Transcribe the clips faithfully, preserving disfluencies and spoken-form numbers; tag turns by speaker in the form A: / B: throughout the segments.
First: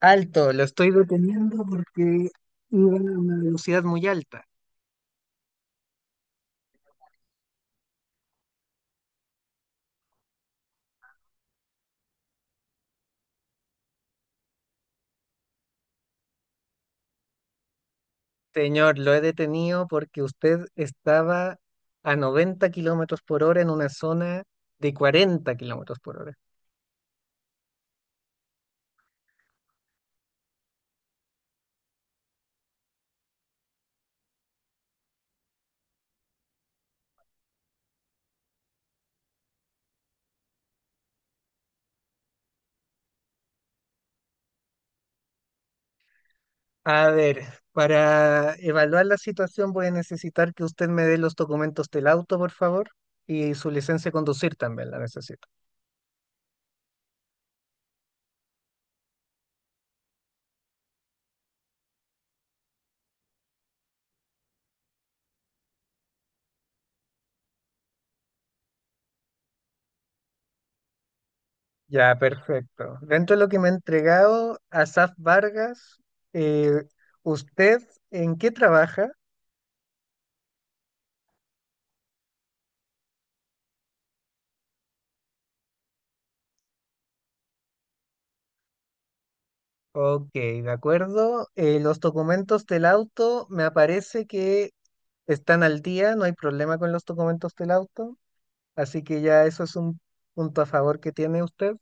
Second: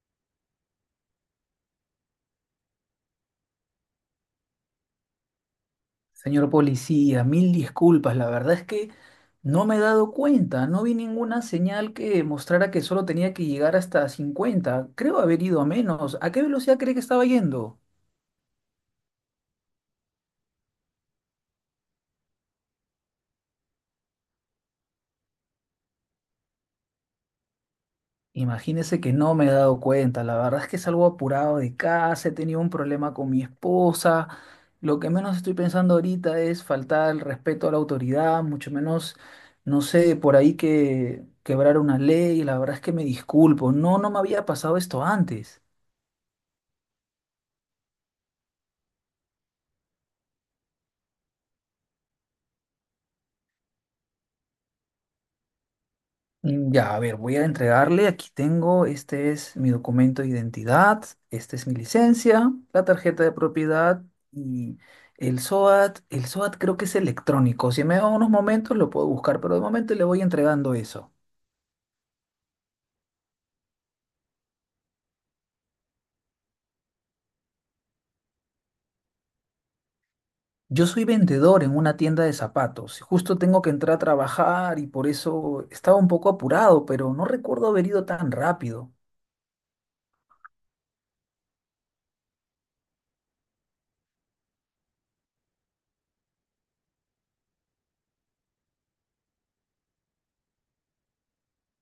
A: Alto, lo estoy deteniendo porque iba a una velocidad muy alta.
B: Señor policía, mil disculpas. La verdad es que no me he dado cuenta. No vi ninguna señal que mostrara que solo tenía que llegar hasta cincuenta. Creo haber ido a menos. ¿A qué velocidad cree que estaba yendo?
A: Señor, lo he detenido porque usted estaba a noventa kilómetros por hora en una zona de cuarenta kilómetros por hora.
B: Imagínese que no me he dado cuenta. La verdad es que salgo apurado de casa. He tenido un problema con mi esposa. Lo que menos estoy pensando ahorita es faltar el respeto a la autoridad, mucho menos, no sé, por ahí que quebrar una ley. La verdad es que me disculpo. No, no me había pasado esto antes.
A: A ver, para evaluar la situación voy a necesitar que usted me dé los documentos del auto, por favor, y su licencia de conducir también la necesito.
B: Mm, ya, a ver, voy a entregarle. Aquí tengo, este es mi documento de identidad, esta es mi licencia, la tarjeta de propiedad y el SOAT. El SOAT creo que es electrónico. Si me da unos momentos lo puedo buscar, pero de momento le voy entregando eso.
A: Ya, perfecto. Dentro de lo que me ha entregado, Asaf Vargas, eh, ¿usted en qué trabaja?
B: Yo soy vendedor en una tienda de zapatos. Justo tengo que entrar a trabajar y por eso estaba un poco apurado, pero no recuerdo haber ido tan rápido.
A: Ok, de acuerdo. Eh, los documentos del auto, me aparece que están al día, no hay problema con los documentos del auto, así que ya eso es un punto a favor que tiene usted.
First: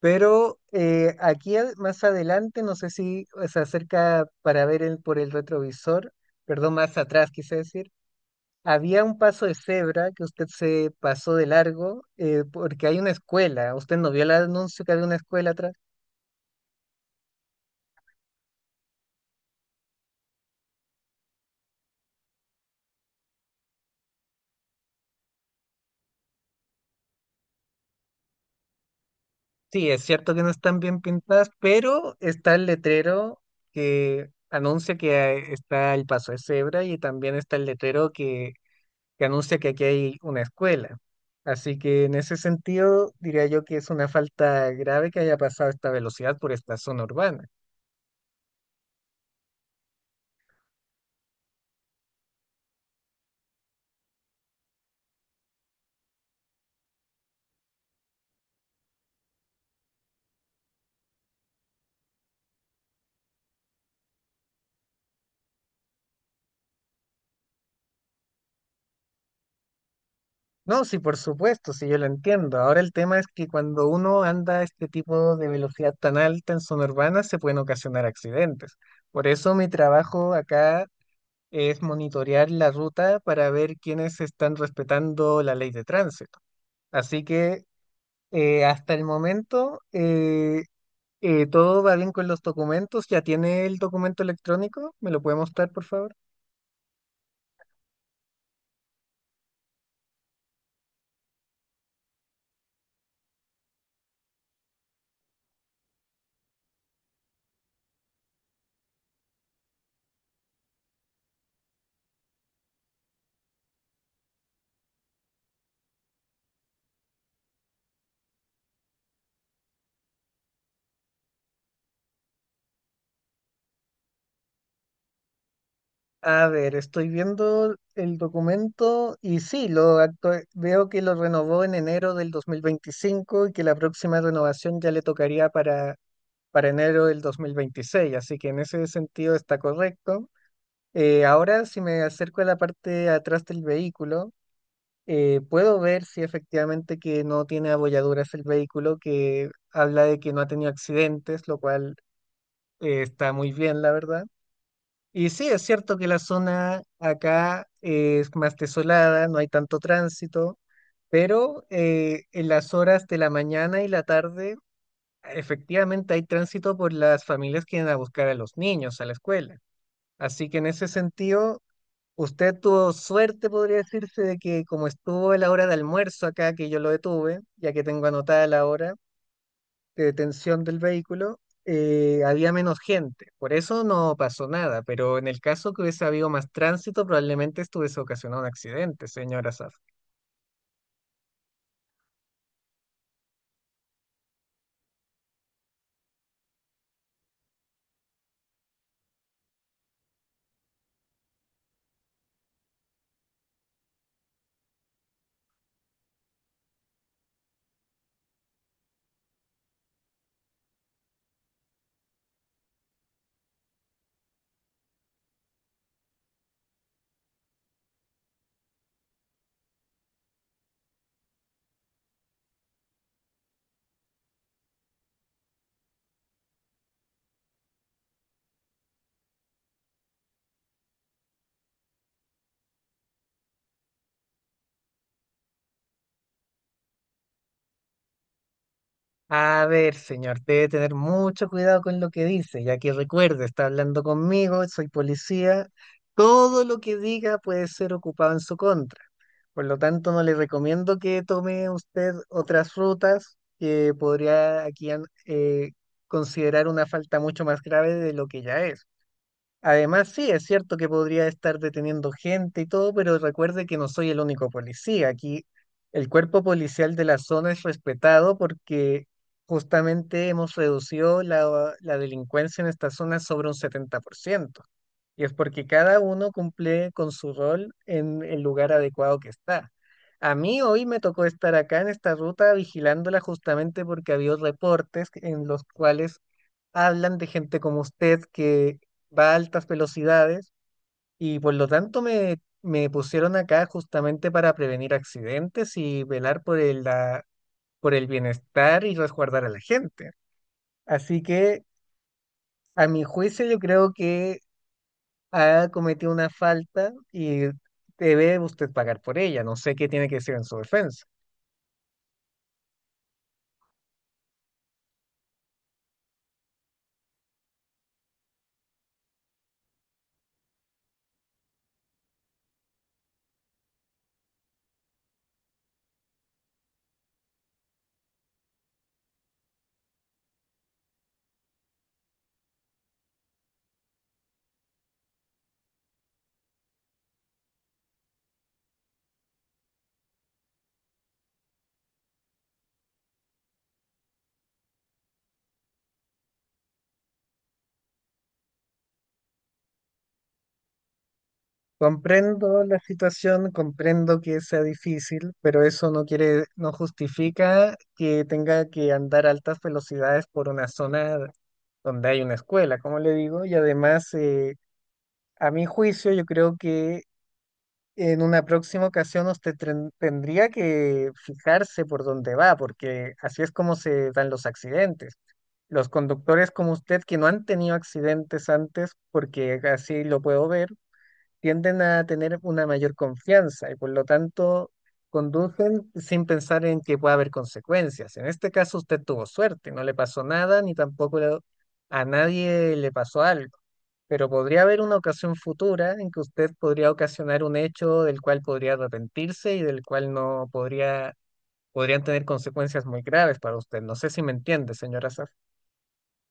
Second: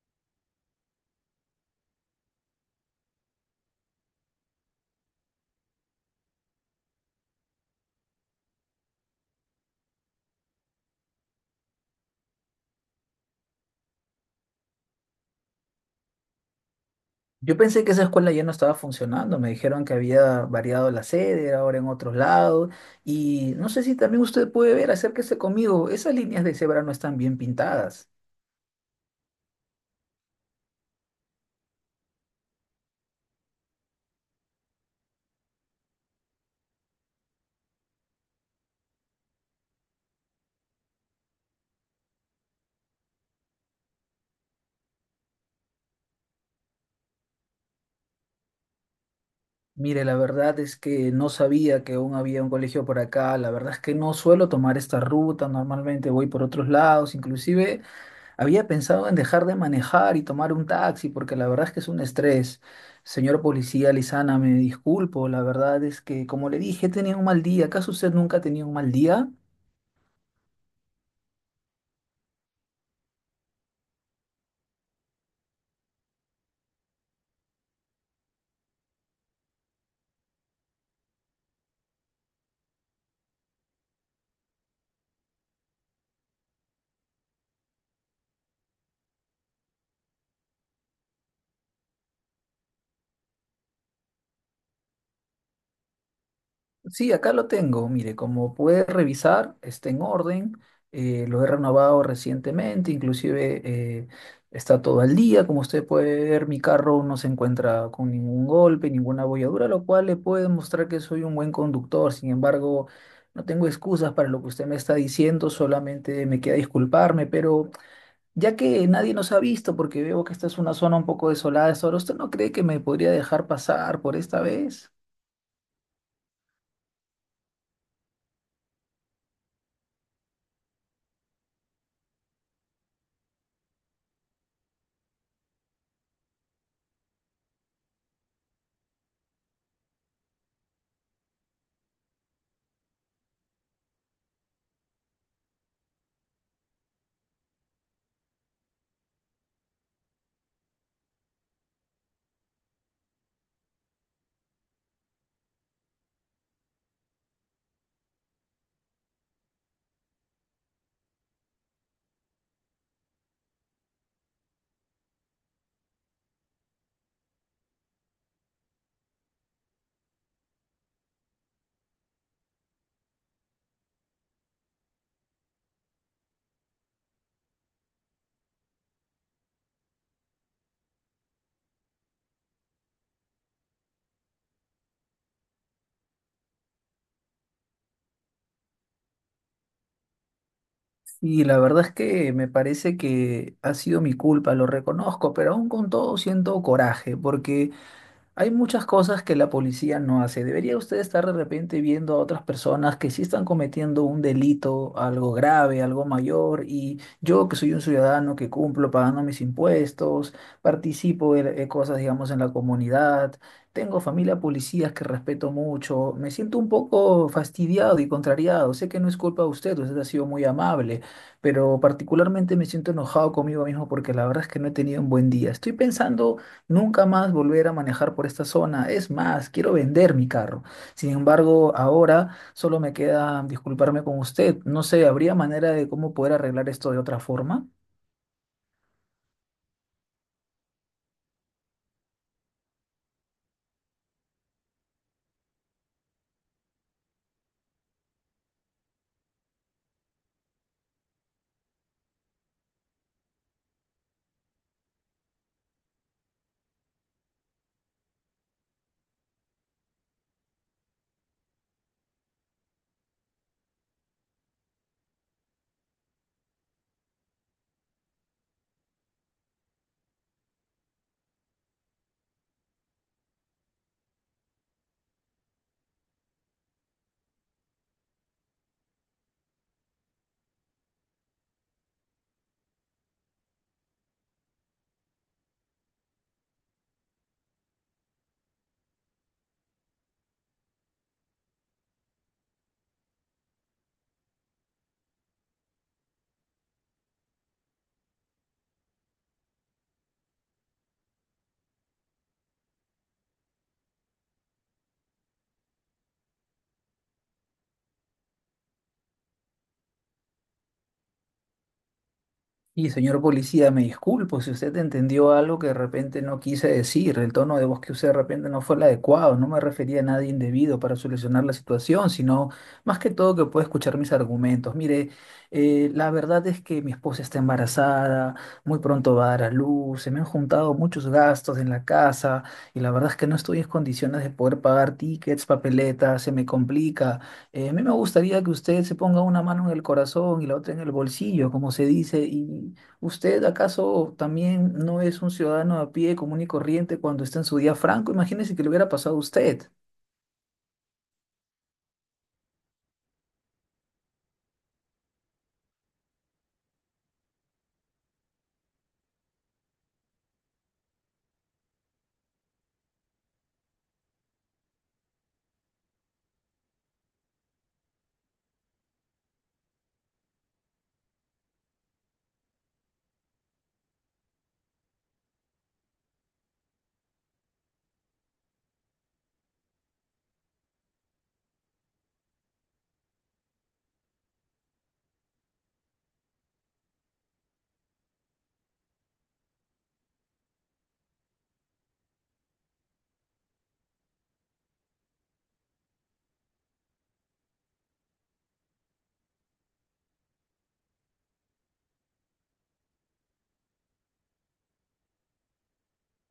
A: Pero eh, aquí ad- más adelante, no sé si se acerca para ver el- por el retrovisor, perdón, más atrás quise decir, había un paso de cebra que usted se pasó de largo eh, porque hay una escuela. ¿Usted no vio el anuncio que había una escuela atrás?
B: Yo pensé que esa escuela ya no estaba funcionando, me dijeron que había variado la sede, era ahora en otros lados, y no sé si también usted puede ver, acérquese conmigo, esas líneas de cebra no están bien pintadas.
A: Sí, es cierto que no están bien pintadas, pero está el letrero que anuncia que hay- está el paso de cebra y también está el letrero que, que anuncia que aquí hay una escuela. Así que en ese sentido diría yo que es una falta grave que haya pasado esta velocidad por esta zona urbana.
B: Mire, la verdad es que no sabía que aún había un colegio por acá, la verdad es que no suelo tomar esta ruta, normalmente voy por otros lados, inclusive había pensado en dejar de manejar y tomar un taxi porque la verdad es que es un estrés. Señor policía Lizana, me disculpo, la verdad es que, como le dije, tenía un mal día. ¿Acaso usted nunca ha tenido un mal día?
A: No, sí, por supuesto, sí, yo lo entiendo. Ahora el tema es que cuando uno anda a este tipo de velocidad tan alta en zona urbana se pueden ocasionar accidentes. Por eso mi trabajo acá es monitorear la ruta para ver quiénes están respetando la ley de tránsito. Así que eh, hasta el momento eh, eh, todo va bien con los documentos. ¿Ya tiene el documento electrónico? ¿Me lo puede mostrar, por favor?
B: Sí, acá lo tengo. Mire, como puede revisar, está en orden. Eh, lo he renovado recientemente, inclusive eh, está todo al día. Como usted puede ver, mi carro no se encuentra con ningún golpe, ninguna abolladura, lo cual le puede mostrar que soy un buen conductor. Sin embargo, no tengo excusas para lo que usted me está diciendo, solamente me queda disculparme, pero ya que nadie nos ha visto, porque veo que esta es una zona un poco desolada, ahora ¿usted no cree que me podría dejar pasar por esta vez?
A: A ver, estoy viendo el documento y sí, lo actu- veo que lo renovó en enero del dos mil veinticinco y que la próxima renovación ya le tocaría para, para enero del dos mil veintiséis. Así que en ese sentido está correcto. Eh, ahora, si me acerco a la parte de atrás del vehículo, eh, puedo ver si efectivamente que no tiene abolladuras el vehículo, que habla de que no ha tenido accidentes, lo cual eh, está muy bien, la verdad. Y sí, es cierto que la zona acá eh, es más desolada, no hay tanto tránsito, pero eh, en las horas de la mañana y la tarde, efectivamente hay tránsito por las familias que van a buscar a los niños a la escuela. Así que en ese sentido usted tuvo suerte, podría decirse, de que como estuvo a la hora de almuerzo acá, que yo lo detuve, ya que tengo anotada la hora de detención del vehículo, eh, había menos gente. Por eso no pasó nada, pero en el caso que hubiese habido más tránsito, probablemente esto hubiese ocasionado un accidente, señora Saf.
B: Y la verdad es que me parece que ha sido mi culpa, lo reconozco, pero aún con todo siento coraje, porque hay muchas cosas que la policía no hace. ¿Debería usted estar de repente viendo a otras personas que sí están cometiendo un delito, algo grave, algo mayor, y yo que soy un ciudadano que cumplo pagando mis impuestos, participo de, de cosas, digamos, en la comunidad, tengo familia policías que respeto mucho, me siento un poco fastidiado y contrariado? Sé que no es culpa de usted, usted ha sido muy amable, pero particularmente me siento enojado conmigo mismo porque la verdad es que no he tenido un buen día. Estoy pensando nunca más volver a manejar por esta zona. Es más, quiero vender mi carro. Sin embargo, ahora solo me queda disculparme con usted. No sé, ¿habría manera de cómo poder arreglar esto de otra forma?
A: A ver, señor, debe tener mucho cuidado con lo que dice, ya que recuerde, está hablando conmigo, soy policía. Todo lo que diga puede ser ocupado en su contra. Por lo tanto, no le recomiendo que tome usted otras rutas que podría aquí an- eh, considerar una falta mucho más grave de lo que ya es. Además, sí, es cierto que podría estar deteniendo gente y todo, pero recuerde que no soy el único policía. Aquí el cuerpo policial de la zona es respetado porque justamente hemos reducido la, la delincuencia en esta zona sobre un setenta por ciento. Y es porque cada uno cumple con su rol en el lugar adecuado que está. A mí hoy me tocó estar acá en esta ruta vigilándola justamente porque había reportes en los cuales hablan de gente como usted que va a altas velocidades y por lo tanto me, me pusieron acá justamente para prevenir accidentes y velar por el, la- por el bienestar y resguardar a la gente. Así que a mi juicio yo creo que ha cometido una falta y debe usted pagar por ella. No sé qué tiene que decir en su defensa.
B: Y señor policía, me disculpo si usted entendió algo que de repente no quise decir. El tono de voz que usé de repente no fue el adecuado. No me refería a nada indebido para solucionar la situación, sino más que todo que pueda escuchar mis argumentos. Mire, eh, la verdad es que mi esposa está embarazada, muy pronto va a dar a luz, se me han juntado muchos gastos en la casa y la verdad es que no estoy en condiciones de poder pagar tickets, papeletas, se me complica. Eh, a mí me gustaría que usted se ponga una mano en el corazón y la otra en el bolsillo, como se dice. ¿Y usted acaso también no es un ciudadano a pie común y corriente cuando está en su día franco? Imagínese que le hubiera pasado a usted.
A: Comprendo la situación, comprendo que sea difícil, pero eso no quiere, no justifica que tenga que andar a altas velocidades por una zona donde hay una escuela, como le digo, y además, eh, a mi juicio, yo creo que en una próxima ocasión usted tren- tendría que fijarse por dónde va, porque así es como se dan los accidentes. Los conductores como usted que no han tenido accidentes antes, porque así lo puedo ver, tienden a tener una mayor confianza y por lo tanto conducen sin pensar en que pueda haber consecuencias. En este caso usted tuvo suerte, no le pasó nada ni tampoco le- a nadie le pasó algo, pero podría haber una ocasión futura en que usted podría ocasionar un hecho del cual podría arrepentirse y del cual no podría, podrían tener consecuencias muy graves para usted. No sé si me entiende, señora Saf.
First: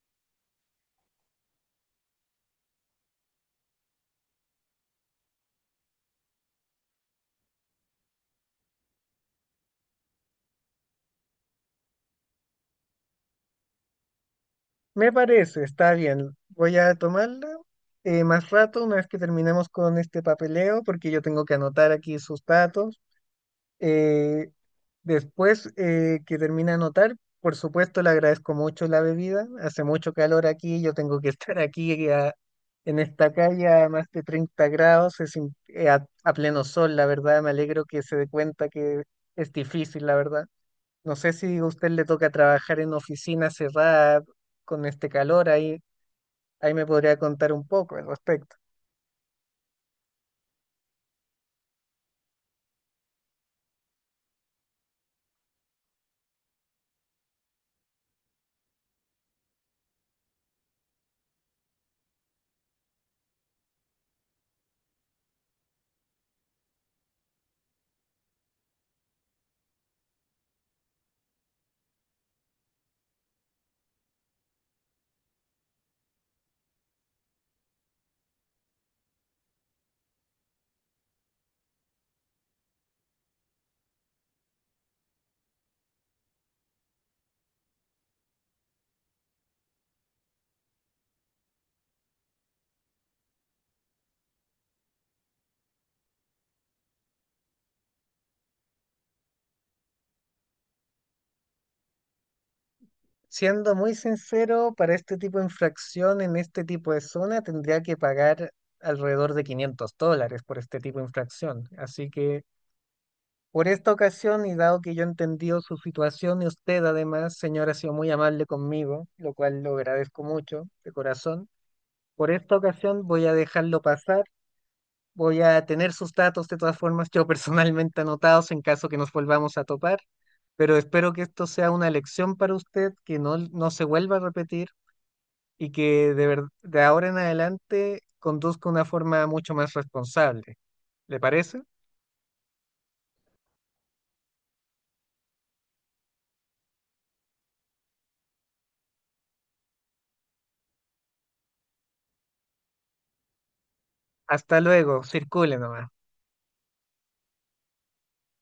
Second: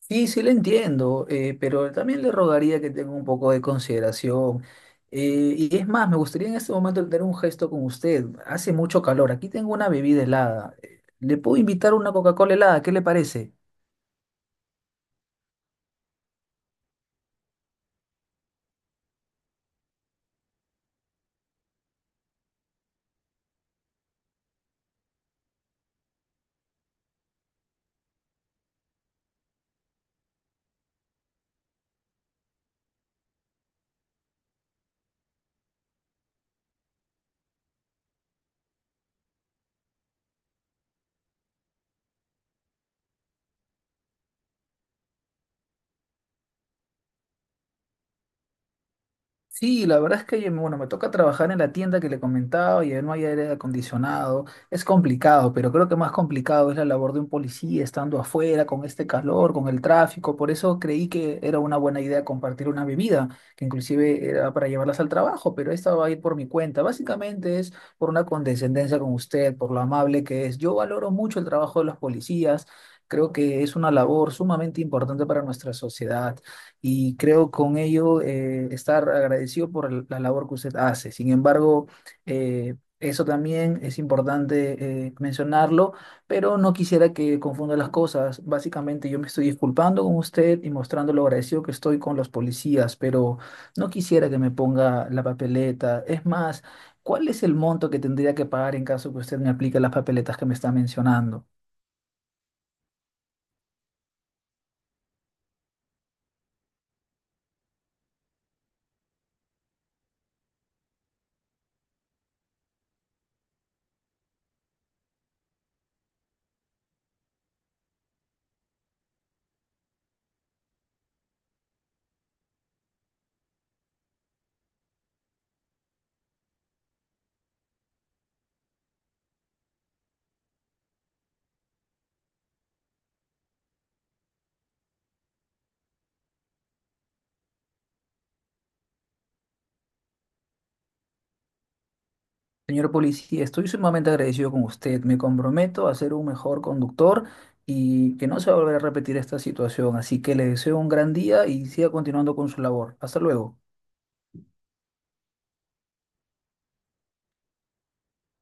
B: Sí, sí le entiendo, eh, pero también le rogaría que tenga un poco de consideración. Eh, y es más, me gustaría en este momento tener un gesto con usted. Hace mucho calor. Aquí tengo una bebida helada. Eh, ¿Le puedo invitar una Coca-Cola helada? ¿Qué le parece?
A: Me parece, está bien. Voy a tomarla eh, más rato, una vez que terminemos con este papeleo, porque yo tengo que anotar aquí sus datos. Eh, Después eh, que termine de anotar, por supuesto, le agradezco mucho la bebida. Hace mucho calor aquí, yo tengo que estar aquí eh, a- en esta calle a más de treinta grados, es im- eh, a, a pleno sol, la verdad. Me alegro que se dé cuenta que es difícil, la verdad. No sé si a usted le toca trabajar en oficina cerrada con este calor, ahí, ahí me podría contar un poco al respecto.
B: Sí, la verdad es que, oye, bueno, me toca trabajar en la tienda que le comentaba y ahí no hay aire acondicionado. Es complicado, pero creo que más complicado es la labor de un policía estando afuera con este calor, con el tráfico. Por eso creí que era una buena idea compartir una bebida, que inclusive era para llevarlas al trabajo, pero esta va a ir por mi cuenta. Básicamente es por una condescendencia con usted, por lo amable que es. Yo valoro mucho el trabajo de los policías. Creo que es una labor sumamente importante para nuestra sociedad y creo con ello eh, estar agradecido por el- la labor que usted hace. Sin embargo, eh, eso también es importante eh, mencionarlo, pero no quisiera que confunda las cosas. Básicamente yo me estoy disculpando con usted y mostrando lo agradecido que estoy con los policías, pero no quisiera que me ponga la papeleta. Es más, ¿cuál es el monto que tendría que pagar en caso que usted me aplique las papeletas que me está mencionando?
A: Siendo muy sincero, para este tipo de infracción en este tipo de zona tendría que pagar alrededor de quinientos dólares por este tipo de infracción. Así que por esta ocasión y dado que yo he entendido su situación y usted además, señora, ha sido muy amable conmigo, lo cual lo agradezco mucho de corazón, por esta ocasión voy a dejarlo pasar. Voy a tener sus datos de todas formas, yo personalmente anotados en caso que nos volvamos a topar, pero espero que esto sea una lección para usted, que no, no se vuelva a repetir y que de, ver- de ahora en adelante conduzca una forma mucho más responsable. ¿Le parece?
B: Señor policía, estoy sumamente agradecido con usted. Me comprometo a ser un mejor conductor y que no se va a volver a repetir esta situación. Así que le deseo un gran día y siga continuando con su labor. Hasta luego.
A: Hasta luego, circule nomás.